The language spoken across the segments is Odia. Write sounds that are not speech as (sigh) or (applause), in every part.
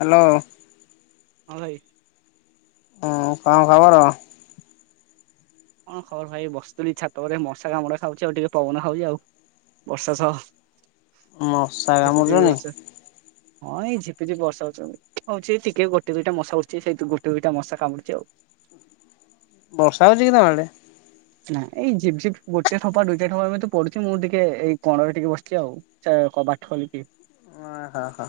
ହ୍ୟାଲୋ। ହଁ ଭାଇ। ହଁ କଣ ଖବର? କଣ ଖବର ଭାଇ ବସିଥିଲି ଛାତ ଉପରେ ମଶା କାମୁଡ଼ା ଖାଉଛି ଆଉ ଟିକେ ପବନ ଖାଉଛି ଆଉ ବର୍ଷା ସ ମଶା କାମୁଡୁଛନ୍ତି। ହଁ ଏଇ ଝିପି ଝିପି ବର୍ଷା ହଉଚି ଆଉ ହଉଛି ଟିକେ ଗୋଟେ ଦୁଇଟା ମଶା ଉଡୁଛି ସେଇ ଦୁ ଗୋଟେ ଦୁଇଟା ମଶା କାମୁଛି ଆଉ। ବର୍ଷା ହଉଚି କି ତମ ଆଡ଼େ? ନା ଏଇ ଝିପ୍ ଝିପ୍ ଗୋଟେ ଠୋପା ଦୁଇଟା ଠୋପା ଏମିତି ତ ପଢୁଛି ମୁଁ ଟିକେ ଏଇ କୋଣରେ ଟିକେ ବସିଛି ଆଉ। କବାଟ ଖୋଲିକି? ଅ ହ ହ।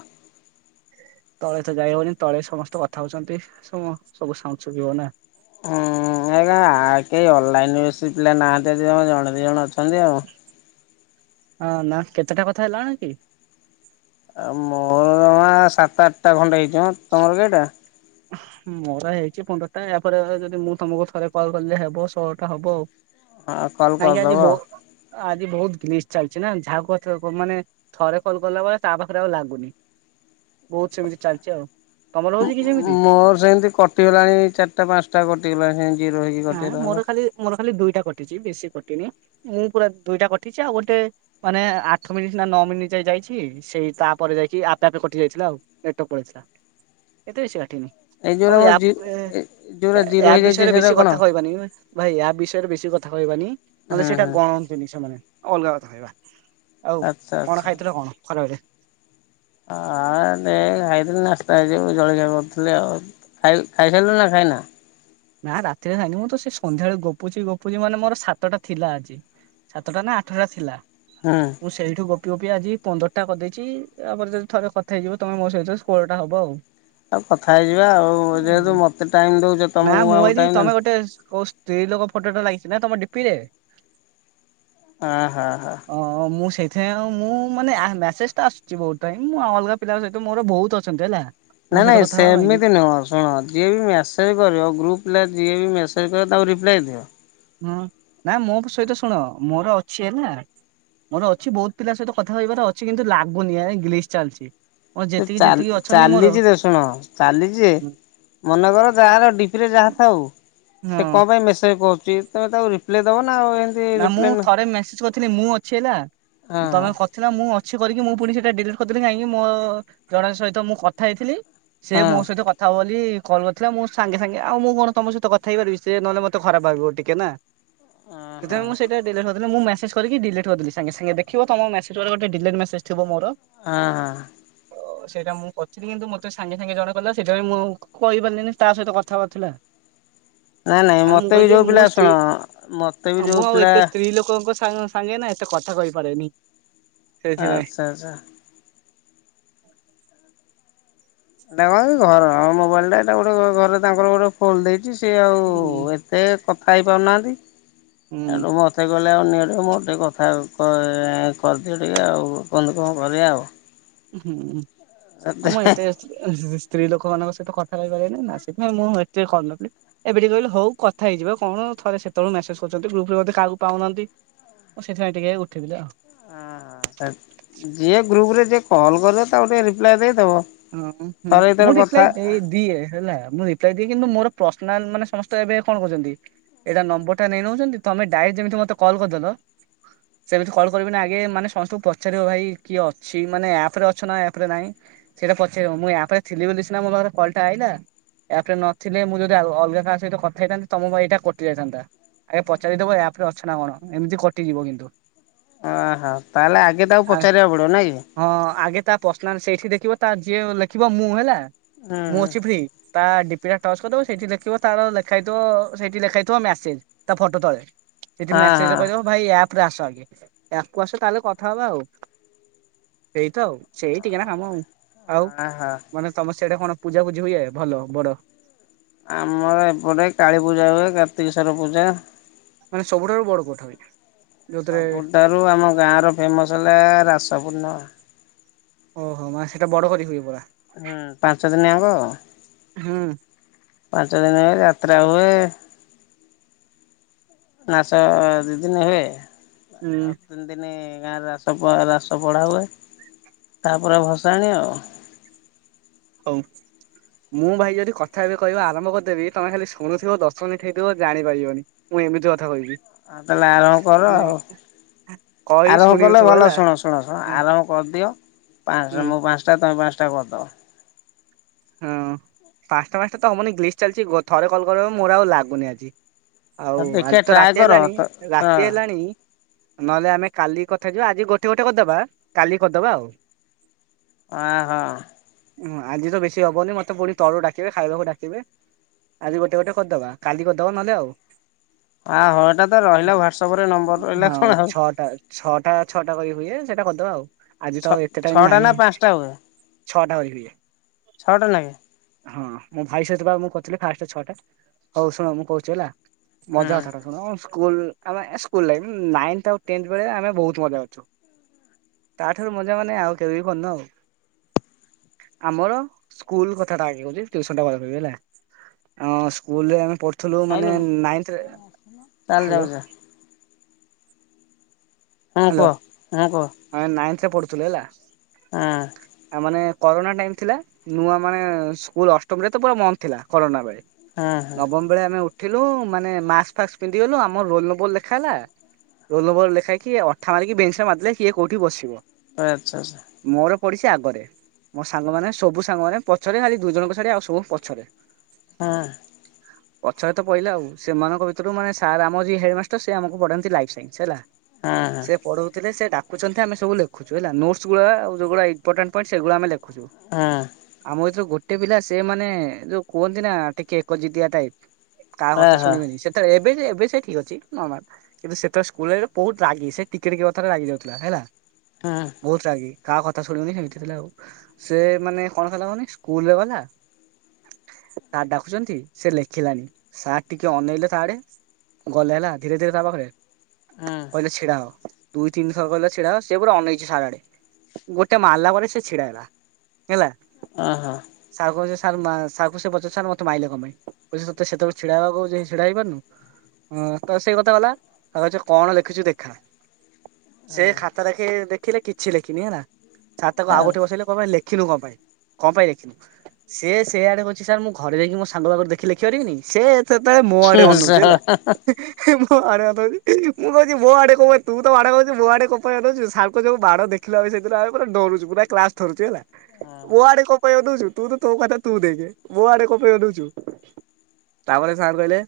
ତଳେ ତ ଯାଇ ହବନି ତଳେ ସମସ୍ତେ କଥା ହଉଛନ୍ତି ସବୁ ସବୁ ସାଉଣ୍ଡ ଶୁଭିବ ନା! ଉଁ ଏରା ଆ କେହି ଅଲଲାଇନ ବେଶୀ ପିଲା ନାହାନ୍ତି ଆଜି ଜମା ଜଣେ ଦି ଜଣ ଅଛ ଛନ୍ତି ଆଉ। ହଁ ନା କେତେଟା କଥା ହେଲଣି କି? ଆଉ ମୋର ଜମା ସାତ ଆଠଟା ଖଣ୍ଡେ ହେଇଥିବ ତମର କେଇଟା? ମୋର ହେଇଛି ପନ୍ଦରଟା ୟା ପରେ ଯଦି ମୁଁ ତମକୁ ଥରେ କଲ୍ କଲେ ହେବ ଷୋହଳଟା ହବ ଆଉ। ହଁ କଲ କାହିଁକି ଆଜି କରିଦବ? ବହୁ ଆଜି ବହୁତ ଗ୍ଲିଚ ଚାଲିଛି ନା ଯାହାକୁ କଥା କୁହ ମାନେ ଥରେ କଲ ଗଲା ପରେ ତା ପାଖରେ ଆଉ ଲାଗୁନି। ବହୁତ ସେମିତି ଚାଲିଛି ଆଉ ତମର ହଉଛି କି ସେମିତି? ମୋର ସେମିତି କଟିଗଲାଣି ଚାରିଟା ପାଞ୍ଚଟା କଟିଗଲା ସେମ ନା ମୋର ଖାଲି ମୋର ଖାଲି ଦୁଇଟା କ ଟିଚି ବେଶୀ କଟିନି ମୁଁ ପୁରା ଦୁଇଟା କଟିଛି ଆଉ ଗୋଟେ ମାନେ ଆଠ ମିନିଟ୍ ନା ନଅ ମିନିଟ୍ ଯାଏ ଯାଇ ହେଇଚି ସେଇ ତାପରେ ଯାଇକି ଆପେ ଆପେ କଟି ଯାଇଥିଲା ଆଉ ନେଟୱାର୍କ ପଳେଇଥିଲା ଏତେ ବେଶି କାଟିିନି। ଏଇ ଆଉ ଯୋଉରା ମୋ ୟା ଜି ପେ ଯୋଉରା ଜିରୋ ୟା ହେଇଯାଇଛି ବିଷୟରେ ସେଟା ବେଶୀ କ କଣ? କଥା କହିବାନି ଭାଇ ୟା ବିଷୟରେ ବେଶୀ କଥା କହିବାନି ନ ହୁଁ ହେଲେ ସେଇଟା ହୁଁ ଗଣନ୍ତିନି ସେମାନେ। ଅଲଗା କଥା କହିବା ଆଉ ଆଚ୍ଛା କଣ ଆଚ୍ଛା। ଖାଇଥିଲ କଣ ଖରାବେଳେ? ହଁ ଦେ ଖାଇଥିଲି ନାସ୍ତା ହେଇ ଯୋଉ ଜଳଖିଆ କରଥିଲି ଆଉ ଖାଇ ଖାଇସାରିଲୁଣି ନା ଖାଇ ହେଲା। ନା ରାତିରେ ଖାଇନି ମୁଁ ତ ସେ ସନ୍ଧ୍ୟାବେଳୁ ଗପୁଛି ଗପୁଛି ମାନେ ମୋର ସାତଟା ଥିଲା ଆଜି। ସାତଟା ନା ଆଠଟା ଥିଲା ହୁଁ ମୁଁ ସେଇଠୁ ଗପ୍ କ୍ୟୁକିଁ ଆଜି ପନ୍ଦରଟା କରିଦେଇଛି ତାପରେ ଯଦି ଥରେ କଥା ହେଇଯିବ ତମେ ମୋ ସହିତ ଷୋହଳଟା ହବ ଆଉ। ଆଉ କଥା ହେଇଯିବା ଆଉ ଯେହେତୁ ହୁଁ ମତେ ଟାଇମ ଦଉଛ ନା ତମକୁ ମୁଁ ଆଉ ଭାବିଲି ଟାଇମ୍ ଦେନି। ତମେ ଗୋଟେ କୋଉ ସ୍ତ୍ରୀ ଲୋକ ଫଟୋଟା ଲାଗିଛି ନା ତମ ଡିପିରେ ଅ ହ ହ ହ। ଏ ଆଉ ମୁଁ ମାନେ ଆ ମେସେଜ ତ ଆସୁଛି ବହୁତ ଟାଇମ୍ ମୁଁ ଅଲଗା ପିଲାଙ୍କ ସହିତ ମୋର ବହୁତ ଅଛନ୍ତି ହେଲା। ମୋ ନାଇଁ ସହିତ ନାଇଁ କଥା ହବା ପାଇଁ ସେମିତି ନୁହଁ ଶୁଣ ଯିଏ ବି ମ୍ୟାସେଜ କରିବ ଗ୍ରୁପଲେ ଯିଏ ବି ମେସେଜ୍ କରିବ ତାକୁ ରିପ୍ଲାଏ ଦିଅ। ହୁଁ ନା ମୋ ପୁ ସହିତ ଶୁଣ ମୋର ଅଛି ହେଲା। ମୋର ଅଛି ବହୁତ ପିଲା ସହିତ କଥା କହିବାର ଅଛି କିନ୍ତୁ ଲାଗୁନି ଆ ଗ୍ଲିଚ୍ ଚାଲିଛି। ମୋର ସେ ଯେତିକି ଚାଲ୍ ଯେତିକି ଅଛନ୍ତି ମୋର ଚାଲିଛି ତ ଶୁଣ ଚାଲିଛି ଯେ ମନେକର ଯାହାର ଡିପିରେ ଯାହା ଥାଉ ସେ ହଁ କଣ ପାଇଁ ମେସେଜ କରୁଚି ତମେ ତାକୁ ରିପ ନା ମୁଁ ଥରେ ମେସେଜ କରିଥିଲି ମୁଁ ଅଛି ହେଲା ହଁ ତମେ କରିଥିଲ ମୁଁ ଅ ଛି କରିକି ମୁଁ ପୁଣି ସେଇଟା ଡିଲଟ କରିଦେଲି କାହିଁକି ମୋ ଜଣଙ୍କ ସହିତ ମୁଁ କଥା ହେଇଥିଲି ସେ ହଁ ମୋ ସହିତ କଥା ହବ ବୋଲି କଲ୍ କରିଥିଲା ମୁଁ ସାଙ୍ଗେ ସାଙ୍ଗେ ଆଉ ମୁଁ କଣ ତମ ସହିତ କଥା ହେଇପାରିବି ସେ ନହେଲେ ମତେ ଖରାପ ଭାବିବ ଟିକେ ନା! ହଁ ହଁ ସେତେବେଳେ ମୁଁ ସେଇଟା ଡିଲିଟ କରିଦେଲି ମୁଁ ମ୍ୟା ମେସେଜ କରିକି ଡିଲିଟ କରିଦେଲି ସାଙ୍ଗେ ସାଙ୍ଗେ ଦେଖିବ ତମ ମେସେଜ୍ ପରେ ଗୋଟେ ଡିଲିଟ ମେସେଜ ଥିବ ମୋର ଆଁ ହାଁ। ତ ସେଇଟା ମୁଁ କରିଥିଲି କିନ୍ତୁ ମୋତେ ସାଙ୍ଗେ ସାଙ୍ଗେ ଜଣେ କଲା ସେଇଟା ବି ମୁଁ ଆଉ କହିପାରିଲିନି ତା ସହିତ କଥା ହବାର ଥିଲା। ନାଇଁ ନାଇଁ ଆଉ ମୁଁ ମତେ ବି କହିଲି ଯୋଉ ପିଲା ମୋ ସ୍ତ୍ରୀ ଶୁଣ ମତେ ବି ଆଉ ଯୋଉ ମୁଁ ଆଉ ପିଲା ଏତେ ସ୍ତ୍ରୀ ଲୋକ ଙ୍କ ସାଙ୍ଗ ସାଙ୍ଗେ ନା ଏତେ କଥା କହିପାରେନି। ସେଇଥିପାଇଁ ଆଚ୍ଛା ଆଚ୍ଛା। (inaudible) ନାଇଁ ମ ଘର ମୋବାଇଲ ଟା ଏଟା ଗୋଟେ ଘରେ ତାଙ୍କର ଗୋଟେ ଫୋନ ଦେଇ ଛି ଆଉ ହୁଁ ଏତେ କଥା ହେଇପାରୁ ନାହାନ୍ତି। ହୁଁ ସେଉଠୁ ମତେ କହିଲେ। କହିଲେ ଆଉ ନିଅ ଟିକେ ମୁଁ ଟିକେ କଥା କରିଦିଅ ଟିକେ ଆଉ କୁହନ୍ତୁ କଣ କରିବା ଆଉ। ହୁଁ (unintelligible) ସ୍ତ୍ରୀ ଲୋକମାନଙ୍କ ସହିତ କଥା କହିପାରିବା ନାଇଁ ନା ସେଥିପାଇଁ ମୁଁ ଏତ କରୁ ନଥିଲି। ଏବେ ଟିକ କହିଲି ହଉ କଥା ହେଇ ଯିବ କଣ ଥରେ ସେତେବେଳେ ମେସେଜ କରୁଛନ୍ତି। ଗ୍ରୁପରେ ମଧ୍ୟ କହାକୁ ପାଉନାହାନ୍ତି। ମୁଁ ସେଥିପାଇଁ ଟିକେ ଉଠେଇଥିଲି ଆଉ। ଯିଏ ଗ୍ରୁପ ରେ ଯିଏ କଲ୍ କଲେ ତାକୁ ଟିକେ ରିପ୍ଲାଏ ଦେ ହଁ ହୁଁ ମୁଁ ରିପ୍ଲାଇ ଦେଇ ଦିଏ ହେଲା ମୁଁ। ସେଇଠି କିନ୍ତୁ ମୋର ପର୍ସନାଲ ମାନେ ସମସ୍ତେ ଏବେ କଣ କରୁଛନ୍ତି? ଏଇଟା ନମ୍ବର ଟା ନେଇ ନେଉଛନ୍ତି। ତମେ ଡାଇ ଯେମିତି ମତେ କଲ କରିଦିଅନ୍ତ। ସେମିତି କଲ୍ କରିବନି। ଆଗେ ମାନେ ସମସ୍ତଙ୍କୁ ପଚାରିବ। ଭାଇ କିଏ ଅଛି ମାନେ ଆପ ରେ ଅଛ ନା ଆପ ରେ ନାଇଁ। ସେଇଟା ପଚାରବ ମୁଁ ଆପରେ ଥିଲି ବୋଲି ସିନା ମୋ ପାଖରେ କଲ୍ ଟା ଆଇଲା। ଏ ଆପ ରେ ନଥିଲେ ମୁଁ ଯଦି ଅଲଗା। କାହା ସହିତ କଥା ହେଇଥାନନ୍ତି ତମ ମୋ ଏଇଟା କଟି ଯାଇଥାନ୍ତା। ଆଗେ ପଚାରିଦବ ଏ ଆପ ରେ ଅଛ ନା କଣ ଏମିତି କଟିଯିବ କିନ୍ତୁ। (inaudible) ଓହୋ ତାହେଲେ ଆଗେ ତାକୁ ଆ ପଚାରିବାକୁ ପଡ଼ିବ ନାଇଁ କି? ହଁ ଆଗେ ତା ପର୍ସନାଲ ସେଇଠି ଦେଖିବ ତା ଯିଏ ଲେଖିବ। ମୁଁ ହେଲା ହୁଁ ମୁଁ ହୁଁ ଅଛି ଫ୍ରି ତା ସେଇଆ ଟଚ କରିଦବ ସେଠି ଦେଖିବ ତାର ଲେଖାହେଇଥିବ। ସେଇଠି ଲେଖାହେଇଥିବ ମ୍ୟାସିନ ତା ଫଟୋ ତଳେ। ସେଠି ହଁ ମେସେଜ ହଁ କରିବ ଭାଇ ଏ ଆପ୍ ରେ ଆସ ଆଗେ। ଆପ୍ କୁ ଆସ ତାହେଲେ କଥା ହବା ଆଉ। ସେଇତ ଆଉ ସେଇ ଟିକେ ନା କାମ ଆଉ। ଆଉ ହଁ ହଁ। ମାନେ ତମର ସେଇଟା କଣ ପୂଜା ପୂଜି ହୁଏ ଭଲ ବଡ଼? ଆମର ଏପଟେ କାଳୀ ପୂଜା ହୁଏ। କାର୍ତ୍ତିକେଶ୍ୱର ପୂଜା। ମାନେ ସବୁଠାରୁ ବଡ଼ କଥା ଆଜ୍ଞା। ସବୁଠାରୁ ଆମ ଗାଁ ର ଫେମସ୍ ହେଲା ରାସ ପୂର୍ଣ୍ଣିମା। ଓହୋ ମାନେ ସେଟା ବଡ଼ କରି ହୁଏ ପୁରା। ହୁଁ ପାଞ୍ଚ ଦିନ ହବ ହୁଁ ପାଞ୍ଚ ଦିନ ଯାତ୍ରା। (unintelligible) ନାଚ ଦି ଦିନି ହୁଏ ହୁଁ ଆଉ ତିନି ଦିନି ଗାଁରେ ରାସ ପ ରାସ ପ଼ାଢା ହୁଏ ତାପରେ ଭସାଣି ଆଉ। ହଉ। ମୁଁ ଭାଇ ଯଦି କଥା ଏବେ କହିବା। ଆରମ୍ଭ କରିଦେବି ତମେ ଖାଲି ଶୁଣୁଥିବ ଦଶମିନଟ ହେଇଥିବ। ଜାଣିପାରିବନି ମୁ ଏମିତି କଥା କହିବି। ଆଉ ତାହେଲେ ଆରମ୍ଭ କର ଏଁ ଆଉ। କହିବି ଆରମ୍ଭ କଲେ ଶୁଣିଉଥିବ ଭଲ ହେଲା ଶୁଣ ଶୁଣ ଶୁଣ ହୁଁ ଆରମ୍ଭ କରିଦିଅ। ହୁଁ ପାଞ୍ଚଟା ମୁଁ ପାଞ୍ଚଟା ତମେ ପାଞ୍ଚ ଟା କରିଦବ। ହଁ ପାଞ୍ଚଟା ପାଞ୍ଚଟା ତ ହବନି ଲିଷ୍ଟ ଚାଲିଛି। ଥରେ କଲ୍ କର ମୋର ଆଉ ଲାଗୁନି ଆଜି। ଆଉ ହଉ ଦେଖିବା ଆଜି ତ ଟ୍ରାଏ ରାତି କର ହେଲାଣି ତ ଶୁଣ। ରାତି ହେଲାଣି। ନହେଲେ ଆମେ କାଲି କଥାହେଇଯିବା ଆଜି ଗୋଟେ ଗୋଟେ କରିଦବା କାଲି କରିଦବା ଆଉ। ଓ ଆଁ ହଁ। ହୁଁ ଆଜି ତ ବେଶୀ ହବନି। ମତେ ପୁଣି ତଳୁ ଡାକିବେ ଖାଇବାକୁ ଡାକିବେ। ଆଜି ଗୋଟେ ଗୋଟେ କରିଦବା। କାଲି କରିଦବା ନହେଲେ ଆଉ। (inaudible) ଏଟା ତ ରହିଲା ହ୍ୱାଟ୍ସଆପରେ ନମ୍ବର ରହିଲା ହଁ କଣ ଆଉ। ଛଅଟା ଛଅଟା ଛଅଟା କରି ହୁଏ। ସେଇଟା କରିଦବା ଆଉ ଆଜି ଛ ତ ଏତେ ଟାଇମ ଛଅଟା ନା ନାହିଁ ପାଞ୍ଚଟା ହୁଏ ଛଅଟା ହୁଏ। ଛଅଟା ନାହିଁ। ହଁ ମୋ ଭାଇ ସହିତ ବା ମୁଁ କରିଥିଲି। ଫାଷ୍ଟ ଛଟା ହଉ ଶୁଣ ମୁଁ କହୁଛି ହେଲା। ହୁଁ ମଜା କଥା ଟା ଶୁଣ। ସ୍କୁଲ ଆମେ ସ୍କୁଲ ଲାଇଫ ନାଇନ୍ଥ ଟେନ୍ଥ ବେଳେ ଆମେ ବହୁତ ମଜା କରିଛୁ। ତାଠାରୁ ମଜା ମାନେ ଆଉ କେବେବି କରିନ ଆଉ। ଆମର ସ୍କୁଲ କ କଥା ଟା ଆଗେ (unintelligible) ସ୍କୁଲ ଆମେ ପଢୁ ଥିଲୁ ମାନେ ଖାଇଲୁଣୁ ନାଇଥ ରେ। ଚାଲ ହ୍ୟାଲୋ। ଯାଉଚ ହଁ ହ୍ୟାଲୋ କୁହ। ହଁ କୁହ। ଆମେ ନାଇନ୍ଥ ରେ ପଢୁଥିଲୁ ହେଲା। ହଁ। ଆ ମାନେ କରୋନା ଟାଇମ ଥିଲା। ନୂଆ ମାନେ ସ୍କୁଲ ଅଷ୍ଟମ ରେ ତ ପୁରା ବନ୍ଦ ଥିଲା। କରୋନା ବେଳେ। ହଁ ହଁ ନବମ ବେଳେ ଆମେ ଉଠିଲୁ। ମାନେ ମାସ୍ ଫାସ୍ ପିନ୍ଧି ଗଲୁ ଆମର ରୋଲ ନମ୍ୱର ଲେଖା ହେଲା। ରୋଲ ନମ୍ବ ଲେଖା ହେଇକି ଅଠା ମାରିକି ବେଞ୍ଚ ରେ ମାରିଦେଲେ କିଏ କୋଉଠି ବସିବ। ଆଚ୍ଛା। ପଡିଚି ଆଗରେ। ମୋ ସାଙ୍ଗମାନେ ସବୁ ସାଙ୍ଗ ମାନ ପଛରେ ଖାଲି ଦୁଇ ଜଣଙ୍କୁ ଛାଡି ଆଉ ସବୁ ପଛରେ। ହଁ। ପଛରେ ତ ପଇଲା ଆଉ। ସେମାନଙ୍କ ଭିତରୁ ମାନେ ସାର୍ ଆମ ଯିଏ ହେଡମାଷ୍ଟର ସେ ଆମକୁ ପଢାନ୍ତି ଲାଇଫ ସାଇନ୍ସ ହେଲା। ହଁ ହଁ ସେ ପଢଉଥିଲେ ସେ ଡା ଦେଖୁଛନ୍ତି ଯେ ଆମେ ସବୁ ଲେଖୁଚୁ ହେଲା। ନୋଟସ ଗୁରା ଆଉ ଯୋଉରା ଇମ୍ପୋଟାଣ୍ଟ ପଏଣ୍ଟ ସେଗୁଡା ଆମେ ଲେ ଖୁଚୁ। ଆମ କୁ ଯେତବେଳେ ଗୋ ଗୋଟେ ପିଲା ସେମାନେ ଯୋଉ କୁହନ୍ତି ନା ଟିକେ ଏକ ଯିତିଆ ଟାଇପ କାହା କଥା ଓହୋ ଶୁଣିବେନି। ସେତେବେଳେ ଏବେ ଏ ସେ ଠିକ୍ ଅଛି ନର୍ମାଲ। କିନ୍ତୁ ସେତେବେଳେ ସ୍କୁଲରେ ବହୁତ ରାଗି ସେ ଟିକେ ଟିକେ କଥାରେ ରାଗି ଯାଉଥିଲା ହେଲା। ହଁ ବହୁତ ରାଗି। କାହା କଥା ଶୁଣିବୁନ ସେମିତି ଥିଲା ଆଉ। ସେ ମାନେ କଣ ହେଇଥିଲା ମାନେ ସ୍କୁଲରେ ଗଲା ସାର୍ ଡାକୁଛନ୍ତି ସେ ଲେଖିଲାନି। ସାର୍ ଟିକେ ଅନେଇଲେ ତା ଆଡେ ଗଲେ ହେଲା ଧୀରେ ଧୀରେ ତା ପାଖରେ। ହଁ କହିଲେ ଛିଡ଼ା ହୋ। ଦୁଇ ତିନ ତାକୁ କହିଲେ ଛିଡା ହୋ। ସେ ପୁରା ଅନେଇଚି ସାର ଆଡେ। ଗୋଟେ ମାରିଲା ପରେ ସେ ଛିଡା ହେଲା। ହେଲା ଓହୋ ସାର୍ କହୁ ସାର୍ ସାର୍ କୁ ସେ ପଚାରୁଚି ସାର୍ ମୋତେ ମାଇଲେ କଣ ପାଇଁ। (unintelligible) ତତେ ସେତେବେଳୁ ଛିଡା ହବାକୁ କହୁଚି ଛିଡା ହେଇପାରୁନୁ। ହୁଁ ତ ସେଇ କଥା ଗଲା ତାକୁ କଣ ଲେଖିଚୁ ଦେଖା। ସେ ହଁ ଖାତା ଦେଖିଲେ କିଛି ଲେଖିନି ହେଲା। ସାର୍ ତାକୁ ଆଉ ଗୋଟେ ବସେଇଲେ। କଣ ପାଇଁ ଲେ ଖିନୁ କଣ ପାଇଁ? କଣ ପାଇଁ ଦେଖିନୁ। ସେ ସେଇଆଡେ କହୁଛି ସାର୍ ମୁଁ ଘରେ ଯାଇକି ମୋ ସାଙ୍ଗ ପାଖରୁ ଦେଖି ଲେଖିପାରିବିନି। ସେ ସେତେବେଳେ ମୋ ଆଡେ ଅନଉଛି ହେଲା। ମୋ ଆଡେ ଅନଉଚି। ମୁଁ କହୁଛି ମୋ ଆଡେ କଣ ପାଇଁ ତୁ ତ ମାଡ ଖାଉଚୁ ମୋ ଆଡେ କଣ ପାଇଁ ଅନଉଚୁ। ସାର୍ ଙ୍କ ଯୋଉ ମାଡ ଦେଖିଲା ମାନେ ସେଦିନ ଆମେ ପୁରା ଡରୁଚୁ ପୁରା କ୍ଲାସ ଥରୁଚି ହେଲା। ମୋ ଆଡେ କଣ ପେଇ ଅନଉଚୁ। ତୁ ତ ତୋ କଥା ତୁ ଦେଖ। ମୋ ଆଡେ କଣ ପେଇ ଅନଉଚୁ। ତାପରେ ସାର କହିଲେ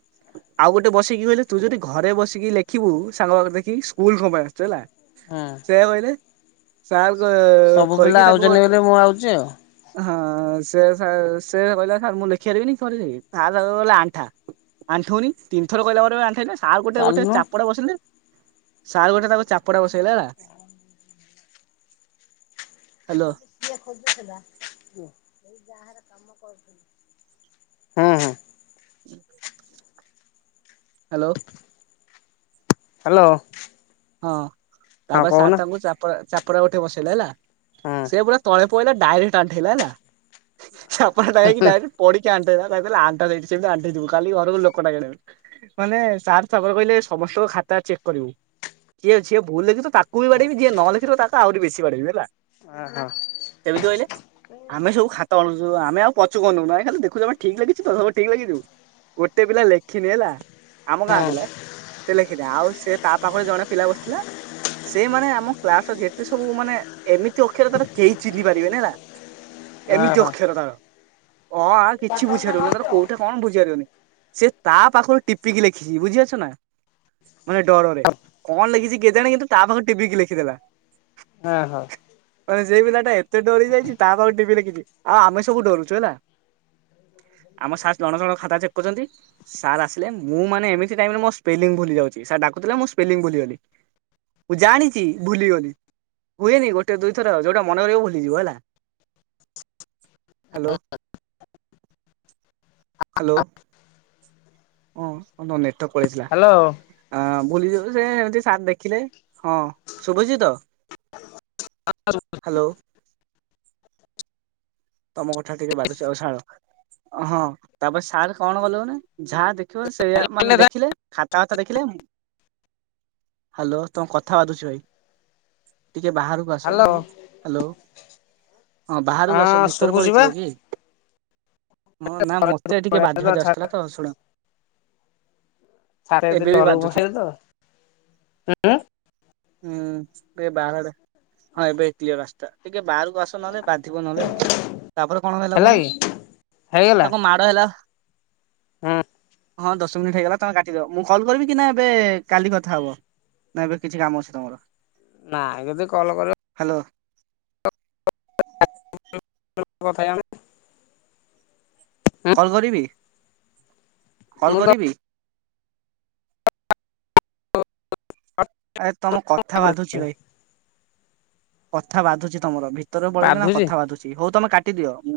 ଆଉ ଗୋଟେ ବସେଇକି କହିଲେ ତୁ ଯଦି ଘରେ ବସିକି ଲେଖିବୁ ସାଙ୍ଗ ପାଖରେ ଦେଖିକି ସ୍କୁଲ କଣ ପାଇଁ ଆସିଚୁ ହେଲା। ସେଇଆ କହିଲେ। ସାର ଡ ସବୁ ପିଲା କହିକି ତାକୁ ଆଉଚନ୍ତି ଗୋଟେ ବୋଲି ମୁଁ ଆଉଚି ଆଉ ହଁ ସେ ସାର୍ ସେ କହିଲା ସାର୍ ମୁଁ ଲେଖିପାରିବିନି। ସାର୍ ତାକୁ କହିଲେ ଆଣ୍ଠା। ଆଣ୍ଠଉନି। ତିନିଥର କହିଲା ପରେ ବି ଆଣ୍ଠେଇଲାନି। ଆଉ ଗୋଟେ ଗୋଟେ ଚାଲୁନୁ ଚାପୁଡା ବସେଇଲେ। ସାର୍ ଗୋଟେ ତାକୁ ଚାପୁଡା ବସେଇଲେ ହେଲା। ହ୍ୟାଲୋ (unintelligible) ହୁଁ ହୁଁ। (unintelligible) ହ୍ୟାଲୋ। ହ୍ୟାଲୋ। ହଁ ହଁ ତାପରେ ସାର୍ କହୁନ ତାଙ୍କୁ ଚାପୁଡ଼ା ଗୋଟେ ବସେଇଲେ ହେଲା। ହୁଁ ସେ ପୁରା ତଳେ ପଇଲା ଡାଇରେକ୍ଟ ଆଣ୍ଠେଇଲା ହେଲା। (unintelligible) ହେଇକି ଡାଇରେକ୍ଟ ପଡିକି ଆଣ୍ଠେଇଲା। ତାକୁ କହିଲେ ଆଣ୍ଠା ସେଇଠି ସେମିତି ଆଣ୍ଠେଇଥିବୁ। କାଲି ଘରକୁ ଲୋକ ଡାକିକି ଆଣିବୁ। ମାନେ ସାର୍ ତାପରେ କହିଲେ ସମସ୍ତଙ୍କ ଖା ତା ଚେକ୍ କରିବୁ। କିଏ ଯିଏ ଭୁଲ ଲେଖିଥିବ ତାକୁ ବି ବାଡେଇବି ଯିଏ ନ ଲେଖିଥିବ ତାକୁ ଆହୁରି ବେଶୀ ବାଡ଼େଇବି ହେଲା। ଆ ହଁ। କେମିତି କହିଲେ? ଆମେ ସବୁ ଖାତା ଅଣୁଛୁ, ଆମେ ଆଉ ପଛୁକୁ ଅନଉନୁ। ଆମେ ଖାଲି ଦେଖୁଛୁ ଆମେ ଠିକ ଲେଖିଚୁ ତ, ସବୁ ଠିକ ଲେଖିଚୁ। ଗୋଟେ ପିଲା ଲେଖିନି ହେଲା। ଆମ ଗାଁ ପିଲା, ଓହୋ ସେ ଲେଖିନି। ଆଉ ସେ ତା ପାଖରେ ଜଣେ ପିଲା ବସିଥିଲା, ସେଇ ମାନେ ଆମ କ୍ଲାସର ଯେତେ ସବୁ ମାନେ, ଏମିତି ଅକ୍ଷର ତାର କେହି ଚିହ୍ନି ପାରିବେନି ହେଲା ଏମିତି ଓହୋ ଅକ୍ଷର ତାର। ଅ ଆ କିଛି ବୁଝିପାରିବନି, ତାର କୋଉଟା କଣ ବୁଝିପାରିବନି। ସେ ତା ପାଖରୁ ଟିପିକି ଲେଖିଛି, ବୁଝିପାରୁଛ ନା, ମାନେ ଡରରେ। କଣ ଲେଖିଛି କେଜାଣି କିନ୍ତୁ ତା ପାଖରୁ ଟିପିକି ଲେଖିଦେଲା। ଆ ହ। ମାନେ ସେଇ ପିଲାଟା ଏତେ ଡରି ଯାଇଛି, ତା ପାଖରୁ ଟିପିକି ଲେଖିଛି। ଆଉ ଆମେ ସବୁ ଡରୁଛୁ ହେଲା। ହୁଁ ଆମ ସାର୍ ଜଣ ଜଣଙ୍କ ଖାତା ଚେକ୍ କରୁଛନ୍ତି, ସାର୍ ଆସିଲେ ମୁଁ ମାନେ ଏମିତି ଟାଇମ୍ ରେ ମୋ ସ୍ପେଲିଂ ଭୁଲି ଯାଉଛି। ସାର୍ ଡାକୁଥିଲେ ମୁଁ ସ୍ପେଲିଂ ଭୁଲିଗଲି। ମୁଁ ଜାଣିଛି, ଭୁଲିଗଲି। ହୁଏନି ଗୋଟେ ଦୁଇଥର ଯୋଉଟା ମନେ ରହିବ ଭୁଲିଯିବ ହେଲା। Hello hello. ହଁ ତମ ନେଟୱର୍କ ପଳେଇଥିଲା। ହ୍ୟାଲୋ ଆ ଭୁଲିଯାଉଛି ସେ ଟିକେ ସାର୍ ଦେଖିଲେ। ହଁ, ଶୁଭୁଚି ତ? ହ୍ୟାଲୋ। ତମ କଥା ଟିକେ ବାଧୁଛି ଆଉ ସାଳ। ହଁ ତାପରେ ସାର୍ କଣ କଲେ ମାନେ ଯାହା ଦେଖିବ ସେୟା ମାନେ ଦେଖିଲେ, ଖା ତା ତ ଦେଖିଲେ, ହ୍ୟାଲୋ ତମ କଥା ବାଧୁଛି ଭାଇ। ଟିକେ ବାହାରକୁ ଆସ ହ୍ୟାଲୋ ଭାଇ। ହ୍ୟାଲୋ। ହଁ ବାହାରକୁ ଆସ, ଭିତରେ ଶୁଭୁଚି ବା ପଳେଇଥିଲ କି? ହଁ ନା ମତେ ଟିକେ ବାଧି ବାଧି ଆସିଥିଲା ତ ଶୁଣ ସାରେ ଯଦି ଏବେ ବି (unintelligible) ବାଧୁଛି ମୁହଁରେ ତ ହୁଁ ହୁଁ ଏ ବାରଆଡ଼େ ହଁ ଏବେ କ୍ଲିୟର ଆସିଲା। ଟିକେ ବାହାରକୁ ଆସ ନହେଲେ ବାଧିବ ନହେଲେ ଆଉ। ତାପରେ କଣ ହେଲା କୁହନି? ହେଇଗଲା ତାକୁ ମାଡ ହେଲା। ହୁଁ। ହଁ ଦଶ ମିନିଟ୍ ହେଇଗଲା, ତମେ କାଟିଦବ। ମୁଁ କଲ୍ କରିବି କି ନା ଏବେ କାଲି କଥା ହବ? ନାଁ ଏବେ କିଛି କାମ ଅଛି ତମର? ନାଇଁ ଯଦି କଲ କରିବ ହ୍ୟାଲୋ। (unintelligible) ଆମେ କଲ କରିବି? କଲ ମୁଁ ତ କରିବି? ଆରେ ତମ କଥା ବାଧୁଛି ଭାଇ। କଥା ବାଧୁଛି ତମର। ଭିତରକୁ ପଳେଇଲ ନା କଥା ବାଧୁଛି। ହଉ ତମେ କାଟିଦିଅ, ମୁଁ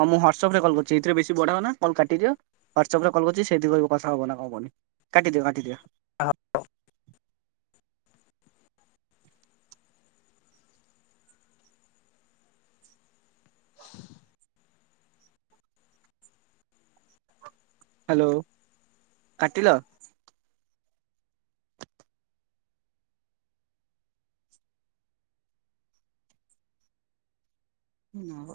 ହଁ ମୁଁ ହ୍ୱାଟ୍ସପରେ କଲ କରୁଛି। ଏଇଥିରେ ବେଶୀ ବଢ଼ାଅନା କଲ୍ କାଟିିଦିଅ, ହ୍ୱାଟସଆପରେ କଲ୍ କରୁଛି ସେଇଥିକହିବ କଥା ହବ ନା କଣ କୁହନି? କାଟିଦିଅ, କାଟିଦିଅ। ହ ହ୍ୟାଲୋ, କାଟିିଲ? ହେ ନାଁ ବା।